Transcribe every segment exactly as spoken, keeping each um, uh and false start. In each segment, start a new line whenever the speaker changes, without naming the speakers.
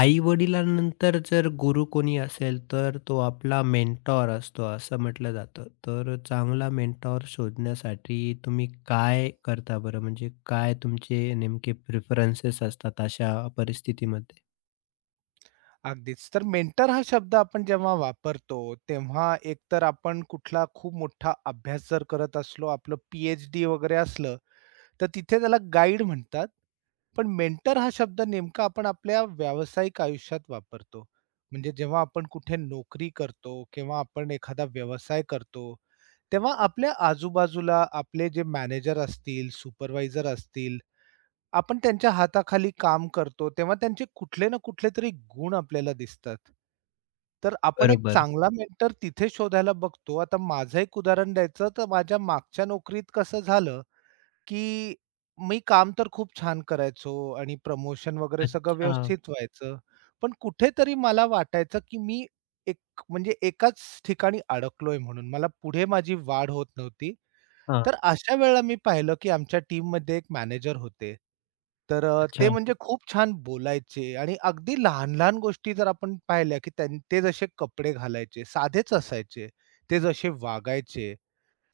आई-वडिलांनंतर जर गुरु कोणी असेल, तर तो आपला मेंटॉर असतो असं म्हटलं जातं. तर चांगला मेंटॉर शोधण्यासाठी तुम्ही काय करता बरं? म्हणजे काय तुमचे नेमके प्रेफरन्सेस असतात अशा परिस्थितीमध्ये?
अगदीच. तर मेंटर हा शब्द आपण जेव्हा वापरतो, तेव्हा एकतर आपण कुठला खूप मोठा अभ्यास जर करत असलो, आपलं पी-एच-डी वगैरे असलं, तर तिथे त्याला गाईड म्हणतात. पण मेंटर हा शब्द नेमका आपण आपल्या व्यावसायिक आयुष्यात वापरतो. म्हणजे जेव्हा आपण कुठे नोकरी करतो किंवा आपण एखादा व्यवसाय करतो, तेव्हा आपल्या आजूबाजूला आपले जे मॅनेजर असतील, सुपरवायझर असतील, आपण त्यांच्या हाताखाली काम करतो, तेव्हा त्यांचे कुठले ना कुठले तरी गुण आपल्याला दिसतात. तर आपण एक
बरोबर.
चांगला मेंटर तिथे शोधायला बघतो. आता माझं एक उदाहरण द्यायचं तर माझ्या मागच्या नोकरीत कसं झालं, की मी काम तर खूप छान करायचो आणि प्रमोशन वगैरे सगळं
अच्छा.
व्यवस्थित व्हायचं. पण कुठेतरी मला वाटायचं, की मी एक म्हणजे एकाच ठिकाणी अडकलोय म्हणून. मला पुढे माझी वाढ होत नव्हती.
हां.
तर अशा वेळेला मी पाहिलं, की आमच्या टीममध्ये एक मॅनेजर होते. तर अ, ते
अच्छा.
म्हणजे खूप छान बोलायचे आणि अगदी लहान-लहान गोष्टी जर आपण पाहिल्या, की त्यां ते जसे कपडे घालायचे, साधेच असायचे. ते जसे वागायचे,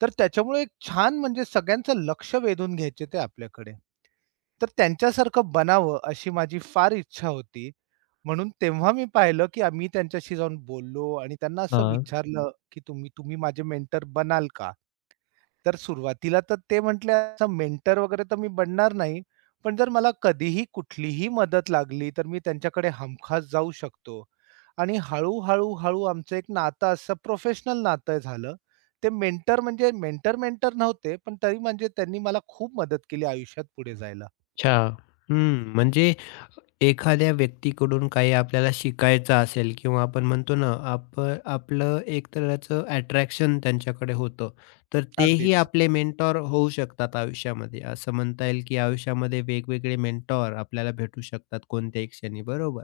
तर त्याच्यामुळे एक छान म्हणजे सगळ्यांचं लक्ष वेधून घ्यायचे ते आपल्याकडे. तर त्यांच्यासारखं बनावं अशी माझी फार इच्छा होती. म्हणून तेव्हा मी पाहिलं, की आम्ही त्यांच्याशी जाऊन बोललो आणि त्यांना असं
हां.
विचारलं, की तुम्ही तुम्ही माझे मेंटर बनाल का? तर सुरुवातीला तर ते म्हटले असा मेंटर वगैरे तर मी बनणार नाही. पण जर मला कधीही कुठलीही मदत लागली, तर मी त्यांच्याकडे हमखास जाऊ शकतो. आणि हळू-हळू, हळू आमचं एक नातं असं प्रोफेशनल नातं झालं. ते मेंटर म्हणजे मेंटर-मेंटर नव्हते, पण तरी म्हणजे त्यांनी मला खूप मदत केली आयुष्यात पुढे जायला.
अच्छा. हं. म्हणजे एखाद्या व्यक्तीकडून काही आपल्याला शिकायचं असेल किंवा आपण म्हणतो ना, आप आपलं एक तऱ्हेचं अट्रॅक्शन त्यांच्याकडे होतं. तर तेही
अगदीच,
आपले मेंटॉर होऊ शकतात आयुष्यामध्ये. असं म्हणता येईल, की आयुष्यामध्ये वेगवेगळे मेंटॉर आपल्याला भेटू शकतात कोणत्याही क्षणी, बरोबर?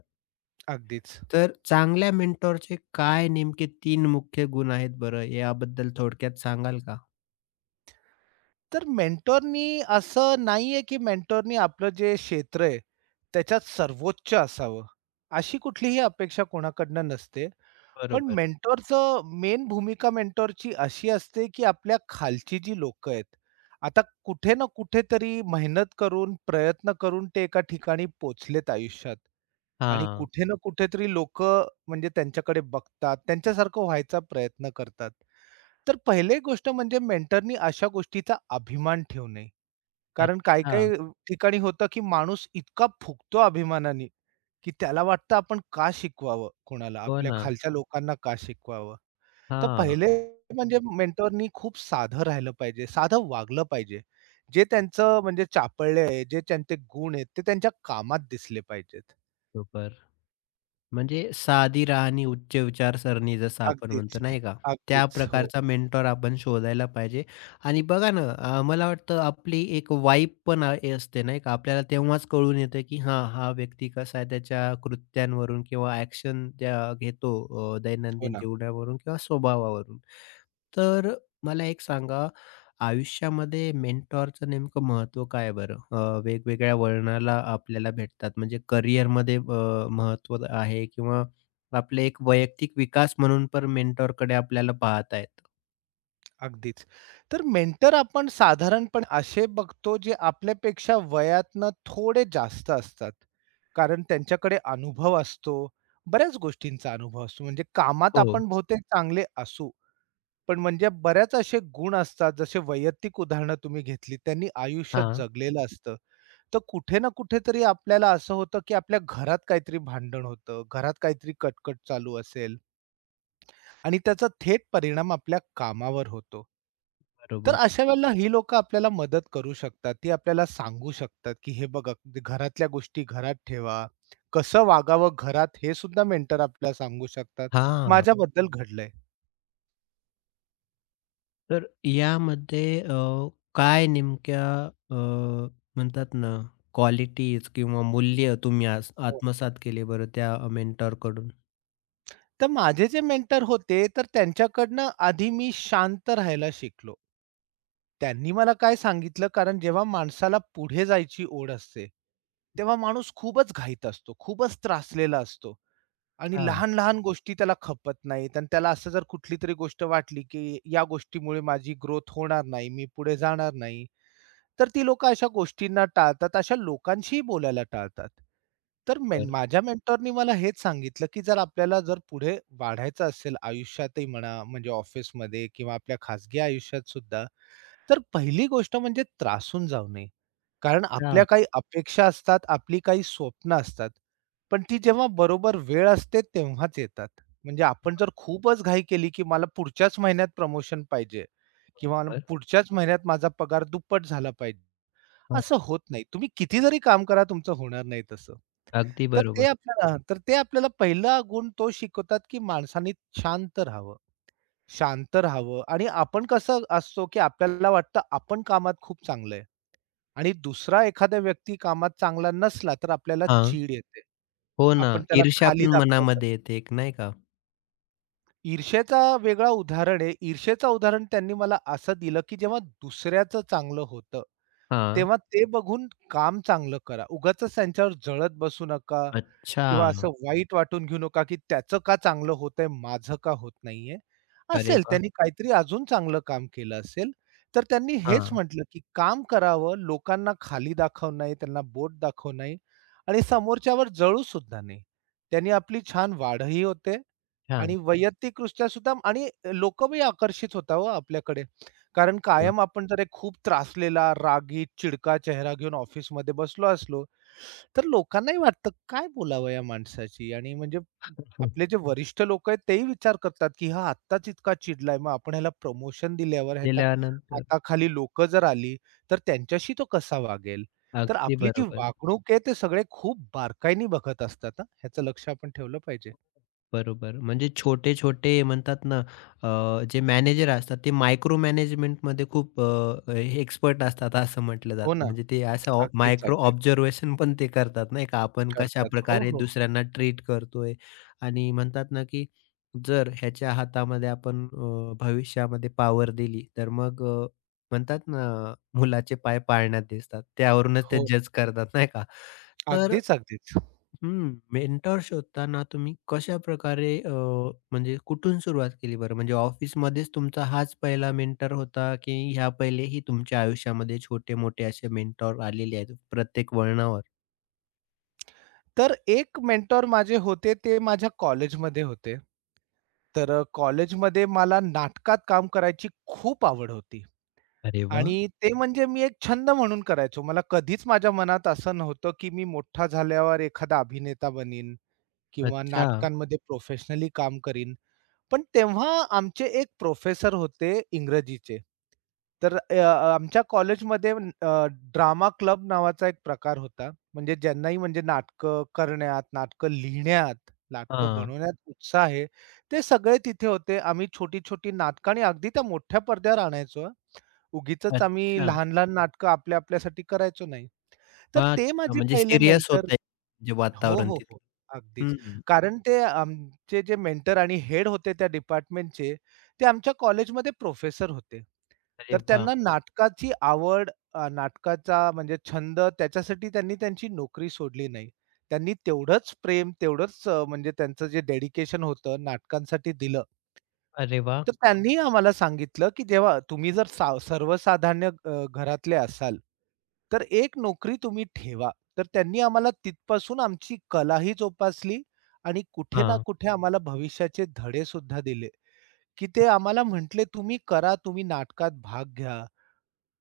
अगदीच.
तर चांगल्या मेंटॉरचे काय नेमके तीन मुख्य गुण आहेत बरं? याबद्दल थोडक्यात सांगाल का?
तर मेंटॉरनी असं नाहीये, की मेंटॉरनी आपलं जे क्षेत्र आहे, त्याच्यात सर्वोच्च असावं. अशी कुठलीही अपेक्षा कोणाकडनं नसते. पण
बरोबर.
मेंटॉरचं मेन भूमिका मेंटॉरची अशी असते, की आपल्या खालची जी लोकं आहेत, आता कुठे ना कुठेतरी मेहनत करून, प्रयत्न करून ते एका ठिकाणी पोहोचलेत आयुष्यात आणि
हां.
कुठे ना कुठेतरी लोकं म्हणजे त्यांच्याकडे बघतात, त्यांच्यासारखं व्हायचा प्रयत्न करतात. तर पहिली गोष्ट म्हणजे मेंटॉरनी अशा गोष्टीचा अभिमान ठेवू नये. कारण
अच्छा.
काही-काही ठिकाणी होतं, की माणूस इतका फुगतो अभिमानाने, की त्याला वाटतं आपण का शिकवावं कोणाला?
हो
आपल्या
ना.
खालच्या लोकांना का शिकवावं? तर
हां.
पहिले म्हणजे मेंटॉरनी खूप साधं राहिलं पाहिजे, साधं वागलं पाहिजे. जे त्यांचं म्हणजे चापल्य आहे, जे त्यांचे गुण आहेत, ते त्यांच्या कामात दिसले पाहिजेत.
बरोबर. म्हणजे साधी राहणी, उच्च विचारसरणी जसं आपण
अगदीच,
म्हणतो नाही का? त्या
अगदीच. हो,
प्रकारचा मेंटॉर आपण शोधायला पाहिजे आणि बघा ना अ, मला वाटतं आपली एक वाइब पण अ, असते नाही का? आपल्याला तेव्हाच कळून येतं, की हां, हा व्यक्ती कसा आहे त्याच्या कृत्यांवरून किंवा ॲक्शन त्या घेतो अ,
हो
दैनंदिन
ना.
जीवनावरून किंवा स्वभावावरून. तर मला एक सांगा, आयुष्यामध्ये मेंटॉरचं नेमकं महत्त्व काय आहे बरं? अ, वेगवेगळ्या वळणाला आपल्याला भेटतात. म्हणजे करिअरमध्ये अ, महत्त्व आहे किंवा आपले एक वैयक्तिक विकास म्हणून पण मेंटॉरकडे आपल्याला पाहता येतं.
अगदीच. तर मेंटर आपण साधारणपणे असे बघतो जे आपल्यापेक्षा वयातनं थोडे जास्त असतात. कारण त्यांच्याकडे अनुभव असतो, बऱ्याच गोष्टींचा अनुभव असतो. म्हणजे कामात
हो.
आपण बहुतेक चांगले असू, पण म्हणजे बऱ्याच असे गुण असतात, जसे वैयक्तिक उदाहरणं तुम्ही घेतली, त्यांनी आयुष्यात
हां.
जगलेलं असतं. तर कुठे ना कुठेतरी आपल्याला असं होतं, की आपल्या घरात काहीतरी भांडण होतं, घरात काहीतरी कटकट चालू असेल आणि त्याचा थेट परिणाम आपल्या कामावर होतो. तर
बरोबर.
अशा वेळेला ही लोकं आपल्याला मदत करू शकतात. ती आपल्याला सांगू शकतात, की हे बघा घरातल्या गोष्टी घरात ठेवा. कसं वागावं घरात हे सुद्धा मेंटर आपल्याला सांगू शकतात. हं,
हां.
माझ्याबद्दल घडलंय.
तर यामध्ये अ, काय नेमक्या अ, म्हणतात ना क्वालिटीज किंवा मूल्य तुम्ही आस
हो.
आत्मसात केले बरं त्या मेंटॉरकडून?
तर माझे जे मेंटर होते तर त्यांच्याकडनं आधी मी शांत राहायला शिकलो. त्यांनी मला काय सांगितलं कारण जेव्हा माणसाला पुढे जायची ओढ असते, तेव्हा माणूस खूपच घाईत असतो, खूपच त्रासलेला असतो. आणि
अच्छा.
लहान-लहान गोष्टी त्याला खपत नाहीत आणि त्याला असं जर कुठली तरी गोष्ट वाटली, की या गोष्टीमुळे माझी ग्रोथ होणार नाही, मी पुढे जाणार नाही, तर ती लोकं अशा गोष्टींना टाळतात, अशा लोकांशीही बोलायला टाळतात. तर मेन
बरं.
माझ्या मेंटॉरनी मला हेच सांगितलं, की जर आपल्याला जर पुढे वाढायचं असेल आयुष्यातही म्हणा, म्हणजे ऑफिसमध्ये किंवा आपल्या खाजगी आयुष्यात सुद्धा, तर पहिली गोष्ट म्हणजे त्रासून जाऊ नये. कारण आपल्या
हां.
काही अपेक्षा असतात, आपली काही स्वप्न असतात. पण ती जेव्हा बरोबर वेळ असते तेव्हाच येतात. म्हणजे आपण जर खूपच घाई केली, की मला पुढच्याच महिन्यात प्रमोशन पाहिजे किंवा मला
बरं.
पुढच्याच महिन्यात माझा पगार दुप्पट झाला पाहिजे, असं होत नाही. तुम्ही किती जरी काम करा तुमचं होणार नाही तसं.
अगदी
तर ते
बरोबर.
आपल्याला तर ते आपल्याला पहिला गुण तो शिकवतात, की माणसाने शांत राहावं. शांत राहावं आणि आपण कसं असतो, की आपल्याला वाटतं आपण कामात खूप चांगलं आहे आणि दुसरा एखादा व्यक्ती कामात चांगला नसला, तर आपल्याला
हां.
चीड येते.
हो ना,
आपण त्याला
ईर्ष्या
खाली
पण
दाखवायचं.
मनामध्ये येते एक नाही का?
ईर्षेचा वेगळा उदाहरण आहे. ईर्षेचं उदाहरण त्यांनी मला असं दिलं, की जेव्हा दुसऱ्याचं चांगलं होतं,
हां.
तेव्हा ते बघून काम चांगलं करा. उगाचच त्यांच्यावर जळत बसू नका.
अच्छा.
किंवा असं वाईट वाटून घेऊ नका, की त्याचं का चांगलं होतंय, माझं का होत नाहीये.
अरे
असेल
वाह!
त्यांनी काहीतरी अजून चांगलं काम केलं असेल, तर त्यांनी हेच
हां,
म्हटलं, की काम करावं, लोकांना खाली दाखवू नाही, त्यांना बोट दाखवू नाही आणि समोरच्यावर जळू सुद्धा नाही. त्यांनी आपली छान वाढही होते आणि
छान.
वैयक्तिकदृष्ट्या सुद्धा आणि लोकंही आकर्षित होतात हो आपल्याकडे. कारण कायम आपण जर एक खूप त्रासलेला, रागीट, चिडका चेहरा घेऊन ऑफिसमध्ये बसलो असलो, तर लोकांनाही वाटतं काय बोलावं या माणसाची आणि म्हणजे
हं.
आपले जे वरिष्ठ लोक आहेत तेही विचार करतात, की हा आत्ताच इतका चिडलाय, मग आपण ह्याला प्रमोशन दिल्यावर ह्याच्या
केल्यानंतर
आता खाली लोकं जर आली, तर त्यांच्याशी तो कसा वागेल? तर
अगदी
आपली जी
बरोबर.
वागणूक आहे ते सगळे खूप बारकाईने बघत असतात हां. ह्याचं लक्ष आपण ठेवलं पाहिजे.
बरोबर. म्हणजे छोटे-छोटे म्हणतात ना, अ, जे मॅनेजर असतात ते मायक्रो मॅनेजमेंटमध्ये खूप अ, एक्सपर्ट असतात असं म्हटलं
हो
जातं.
ना.
म्हणजे ते असं
अगदीच,
मायक्रो
अगदीच.
ऑब्झर्वेशन पण ते करतात नाही का, आपण
करतात. हो,
कशाप्रकारे
हो, हो.
दुसऱ्यांना ट्रीट करतोय आणि म्हणतात ना, की जर ह्याच्या हातामध्ये आपण अ, भविष्यामध्ये पॉवर दिली तर मग अ, म्हणतात ना, मुलाचे पाय पाळण्यात दिसतात. त्यावरूनच ते
हो.
जज करतात नाही का. तर
अगदीच, अगदीच.
हं. मेंटॉर शोधताना तुम्ही कशाप्रकारे अ, म्हणजे कुठून सुरुवात केली बरं? म्हणजे ऑफिसमध्येच तुमचा हाच पहिला मेंटर होता, की ह्या पहिलेही तुमच्या आयुष्यामध्ये छोटे-मोठे असे मेंटॉर आलेले आहेत प्रत्येक वळणावर?
तर एक मेंटॉर माझे होते ते माझ्या कॉलेजमध्ये होते. तर अ, कॉलेजमध्ये मला नाटकात काम करायची खूप आवड होती
अरे वाह!
आणि ते म्हणजे मी एक छंद म्हणून करायचो. मला कधीच माझ्या मनात असं नव्हतं, की मी मोठा झाल्यावर एखादा अभिनेता बनीन किंवा
अच्छा.
नाटकांमध्ये प्रोफेशनली काम करीन. पण तेव्हा आमचे एक प्रोफेसर होते इंग्रजीचे. तर अ, आमच्या कॉलेजमध्ये अ, ड्रामा क्लब नावाचा एक प्रकार होता. म्हणजे ज्यांनाही म्हणजे नाटकं करण्यात, नाटकं लिहिण्यात, नाटकं
हां.
बनवण्यात उत्साह आहे, ते सगळे तिथे होते. आम्ही छोटी-छोटी नाटकं आणि अगदी त्या मोठ्या पडद्यावर आणायचो हां. आम्ही
अच्छा.
लहान-लहान नाटकं आपल्या आपल्यासाठी करायचो नाही. तर ते
अच्छा.
माझे
म्हणजे
पहिले
सीरियस
मेंटर
होतंय म्हणजे
हो,
वातावरण
हो, हो.
तिथलं.
अगदीच.
हं.
कारण ते आमचे जे मेंटर आणि हेड होते त्या डिपार्टमेंटचे, ते आमच्या कॉलेजमध्ये प्रोफेसर होते.
अरे
तर
वाह!
त्यांना नाटकाची आवड, अ, नाटकाचा म्हणजे छंद त्याच्यासाठी त्यांनी त्यांची नोकरी सोडली नाही. त्यांनी तेवढंच प्रेम, तेवढंच अ, म्हणजे त्यांचं जे डेडिकेशन होतं नाटकांसाठी दिलं.
अरे वाह!
तर त्यांनी आम्हाला सांगितलं, की जेव्हा तुम्ही जर साव सर्वसाधारण अ, घरातले असाल, तर एक नोकरी तुम्ही ठेवा. तर त्यांनी आम्हाला तिथपासून आमची कलाही जोपासली आणि कुठे ना
हां.
कुठे आम्हाला भविष्याचे धडेसुद्धा दिले, की ते आम्हाला म्हटले, "तुम्ही करा, तुम्ही नाटकात भाग घ्या.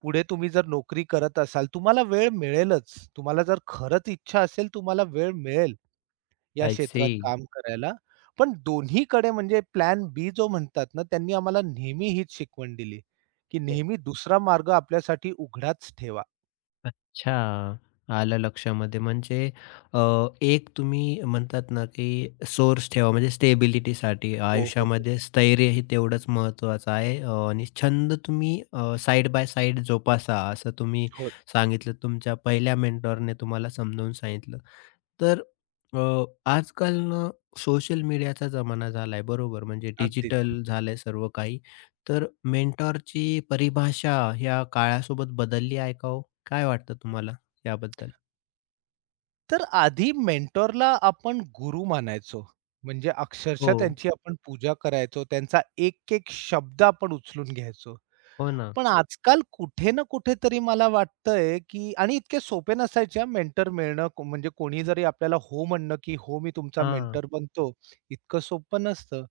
पुढे तुम्ही जर नोकरी करत असाल, तुम्हाला वेळ मिळेलच. तुम्हाला जर खरंच इच्छा असेल, तुम्हाला वेळ मिळेल. या
आय सी.
क्षेत्रात काम करायला. पण दोन्हीकडे म्हणजे प्लॅन बी जो म्हणतात ना, त्यांनी आम्हाला नेहमी हीच शिकवण दिली, की नेहमी दुसरा मार्ग आपल्यासाठी उघडाच ठेवा.
अच्छा. आलं लक्षामध्ये. म्हणजे अ, एक तुम्ही म्हणतात ना, की सोर्स ठेवा म्हणजे स्टेबिलिटीसाठी
हो, हो, हो.
आयुष्यामध्ये स्थैर्य हे तेवढंच महत्त्वाचं आहे अ, आणि छंद तुम्ही अ, साइड बाय साइड जोपासा असं तुम्ही
हो,
सांगितलं. तुमच्या पहिल्या मेंटॉरने तुम्हाला समजावून सांगितलं. तर अ, आजकाल ना सोशल मीडियाचा जमाना झालाय बरोबर. म्हणजे
अगदीच.
डिजिटल झालंय सर्व काही. तर मेंटॉरची परिभाषा ह्या काळासोबत बदलली आहे का हो? काय वाटतं तुम्हाला याबद्दल?
तर आधी मेंटॉरला आपण गुरु मानायचो. म्हणजे अक्षरशः
हो,
त्यांची आपण पूजा करायचो. त्यांचा एक-एक शब्द आपण उचलून घ्यायचो.
हो ना.
पण आजकाल कुठे ना कुठेतरी मला वाटतंय, की आणि इतके सोपे नसायचे हां, मेंटर मिळणं को- म्हणजे कोणी जरी आपल्याला हो म्हणलं, की "हो, मी तुमचा
हां,
मेंटर बनतो." इतकं सोपं नसतं.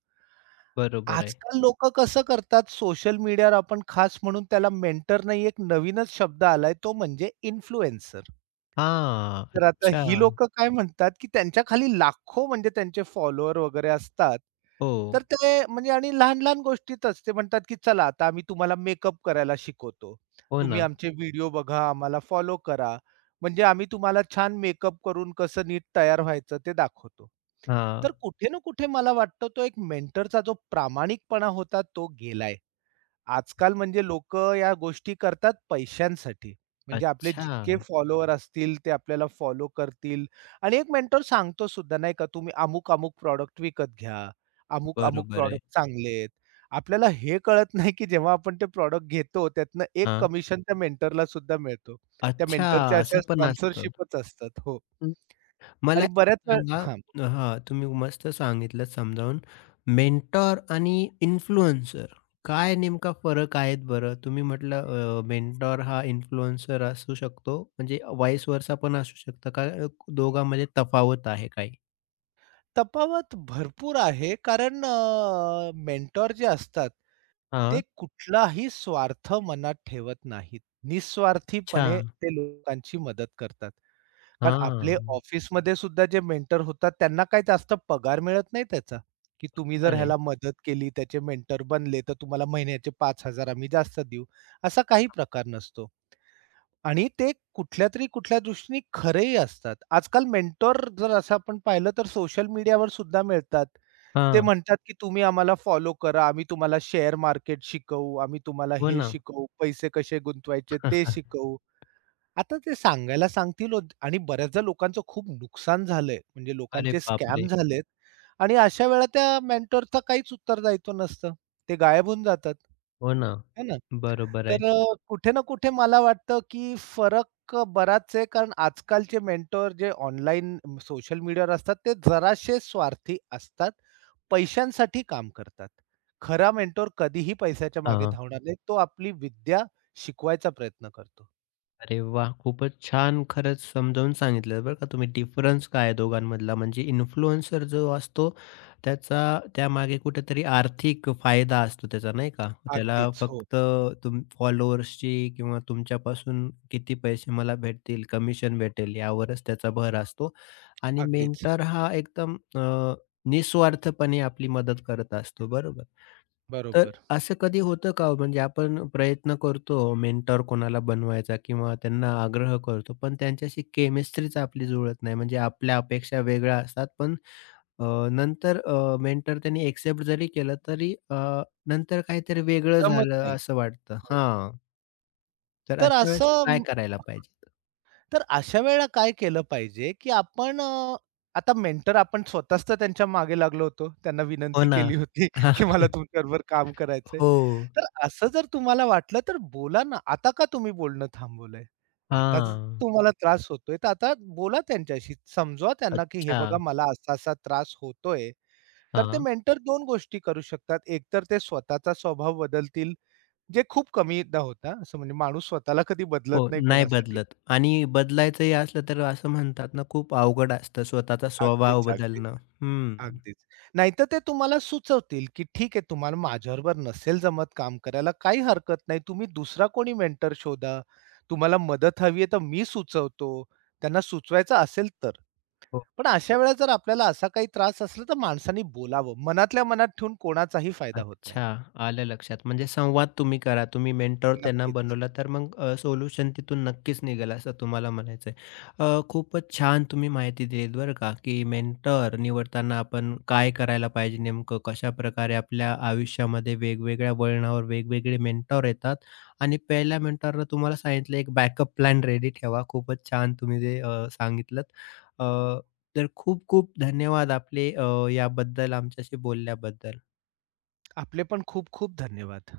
बरोबर आहे.
आजकाल लोकं कसं करतात, सोशल मीडियावर आपण खास म्हणून त्याला मेंटर नाही, एक नवीनच शब्द आलाय, तो म्हणजे इन्फ्लुएन्सर.
हां,
तर आता ही
अच्छा.
लोकं काय म्हणतात, की त्यांच्या खाली लाखो म्हणजे त्यांचे फॉलोवर वगैरे असतात.
हो,
तर ते म्हणजे आणि लहान-लहान गोष्टीतच ते म्हणतात, की "चला आता आम्ही तुम्हाला मेकअप करायला शिकवतो.
हो
तुम्ही
ना.
आमचे व्हिडिओ बघा, आम्हाला फॉलो करा. म्हणजे आम्ही तुम्हाला छान मेकअप करून कसं नीट तयार व्हायचं ते दाखवतो."
हां,
तर कुठे ना कुठे मला वाटतं तो एक मेंटरचा जो प्रामाणिकपणा होता तो गेलाय. आजकाल म्हणजे लोक या गोष्टी करतात पैशांसाठी. म्हणजे आपले
अच्छा.
जितके फॉलोवर असतील ते आपल्याला फॉलो करतील आणि एक मेंटर सांगतो सुद्धा नाही का, तुम्ही अमुक-अमुक प्रॉडक्ट विकत घ्या. अमुक-अमुक
बरोबर आहे.
प्रॉडक्ट चांगले आहेत. आपल्याला हे कळत नाही की जेव्हा आपण ते प्रॉडक्ट घेतो त्यातनं एक
हां.
कमिशन त्या मेंटरला सुद्धा मिळतो. त्या
अच्छा,
मेंटरच्या अशा
असं पण असतं.
स्पॉन्सरशिपच असतात. हो.
हं. मला
आणि बऱ्याच
एक
वेळ
सांगा
हां.
हां, तुम्ही मस्त सांगितलं समजावून. मेंटॉर आणि इन्फ्लुएन्सर काय नेमका फरक आहेत बरं? तुम्ही म्हटलं मेंटॉर हा इन्फ्लुएन्सर असू शकतो, म्हणजे व्हाईस वर्सा पण असू शकतं का? अ, दोघांमध्ये तफावत आहे काही?
तफावत भरपूर आहे. कारण अ, मेंटॉर जे असतात, ते
हां,
कुठलाही स्वार्थ मनात ठेवत नाहीत.
अच्छा.
निस्वार्थीपणे ते लोकांची मदत करतात. कारण आपले
हां,
ऑफिसमध्ये सुद्धा जे मेंटर होतात, त्यांना काही जास्त पगार मिळत नाही त्याचा, की तुम्ही जर
अरे!
ह्याला मदत केली, त्याचे मेंटर बनले, तर तुम्हाला महिन्याचे पाच हजार आम्ही जास्त देऊ, असा काही प्रकार नसतो. आणि ते कुठल्यातरी कुठल्या दृष्टीने खरेही असतात. आजकाल मेंटॉर जर असं आपण पाहिलं तर सोशल मीडियावर सुद्धा मिळतात. ते
हां,
म्हणतात, की तुम्ही आम्हाला फॉलो करा. आम्ही तुम्हाला शेअर मार्केट शिकवू. आम्ही तुम्हाला
हो
हे
ना.
शिकवू. पैसे कसे गुंतवायचे ते शिकवू. आता ते सांगायला सांगतील ओ आणि बऱ्याचदा लोकांचं खूप नुकसान झालंय. म्हणजे
अरे
लोकांचे स्कॅम
बापरे!
झालेत आणि अशा वेळेला त्या मेंटॉरचं काहीच उत्तरदायित्व नसतं. ते गायब होऊन जातात.
हो ना.
है ना?
बरोबर आहे.
तर अ, कुठे ना कुठे मला वाटतं, की फरक अ, बराच आहे. कारण आजकालचे मेंटॉर जे ऑनलाईन सोशल मीडियावर असतात, ते जराशे स्वार्थी असतात. पैशांसाठी काम करतात. खरा मेंटॉर कधीही पैशाच्या मागे
हां.
धावणार नाही. तो आपली विद्या शिकवायचा प्रयत्न करतो.
अरे वाह! खूपच छान खरंच समजावून सांगितलं बरं का तुम्ही डिफरन्स काय आहे दोघांमधला. म्हणजे इन्फ्लुएन्सर जो असतो त्याचा त्यामागे कुठेतरी आर्थिक फायदा असतो त्याचा नाही का? त्याला
अगदीच. हो,
फक्त तुम फॉलोअर्सची किंवा तुमच्यापासून किती पैसे मला भेटतील, कमिशन भेटेल यावरच त्याचा भर असतो. आणि
अगदीच.
मेंटर हा एकदम अ, निस्वार्थपणे आपली मदत करत असतो बरोबर.
बरोबर.
असं कधी होतं का हो? म्हणजे आपण प्रयत्न करतो मेंटॉर कोणाला बनवायचा किंवा त्यांना आग्रह करतो, पण त्यांच्याशी केमिस्ट्रीच आपली जुळत नाही. म्हणजे आपल्या अपेक्षा वेगळ्या असतात. पण अ, नंतर मेंटर त्यांनी एक्सेप्ट जरी केलं तरी अ, नंतर काहीतरी वेगळं
जमत
झालं
नाही.
असं वाटतं.
हो.
हां, तर
तर
अशा वेळेस काय
असं
करायला पाहिजे?
तर अशा वेळेला काय केलं पाहिजे, की आपण अ, आता मेंटर आपण स्वतःच तर त्यांच्या मागे लागलो होतो. त्यांना
हो
विनंती
ना.
केली होती, की मला तुमच्याबरोबर काम करायचंय.
हो.
तर असं जर तुम्हाला वाटलं तर बोला ना. आता का तुम्ही बोलणं थांबवलंय? आता जर
हां.
तुम्हाला त्रास होतोय, तर आता बोला त्यांच्याशी. समजवा त्यांना, की हे
अच्छा.
बघा मला असा-असा त्रास होतोय. तर ते
हां.
मेंटर दोन गोष्टी करू शकतात. एक तर ते स्वतःचा स्वभाव बदलतील, जे खूप कमीदा होता. असं म्हणजे माणूस स्वतःला कधी
हो,
बदलत नाही
नाही
कोणासाठी.
बदलत आणि बदलायचंही असलं तर असं म्हणतात ना, खूप अवघड असतं स्वतःचा स्वभाव
अगदीच, अगदीच.
बदलणं. हं.
अगदीच. नाहीतर ते तुम्हाला सुचवतील, की ठीक आहे तुम्हाला माझ्याबरोबर नसेल जमत काम करायला, काही हरकत नाही. तुम्ही दुसरा कोणी मेंटर शोधा. तुम्हाला मदत हवी आहे तर मी सुचवतो. त्यांना सुचवायचं असेल तर.
हो.
पण अशा वेळेला जर आपल्याला असा काही त्रास असला तर माणसाने बोलावं. मनातल्या मनात ठेवून कोणाचाही फायदा होत नाही.
अच्छा, आलं लक्षात. म्हणजे संवाद तुम्ही करा. तुम्ही मेंटॉर त्यांना
नक्कीच.
बनवला, तर मग अ, सोल्युशन तिथून नक्कीच निघेल असं तुम्हाला म्हणायचं आहे. अ, खूपच छान तुम्ही माहिती दिलीत बरं का, की मेंटॉर निवडताना आपण काय करायला पाहिजे नेमकं, कशाप्रकारे आपल्या आयुष्यामध्ये वेगवेगळ्या वळणावर वेगवेगळे मेंटॉर येतात आणि पहिल्या मेंटॉरनं तुम्हाला सांगितलं एक बॅकअप प्लॅन रेडी ठेवा. खूपच छान तुम्ही ते अ, सांगितलंत. अ, तर खूप खूप धन्यवाद आपले अ, याबद्दल आमच्याशी बोलल्याबद्दल.
आपले पण खूप खूप धन्यवाद.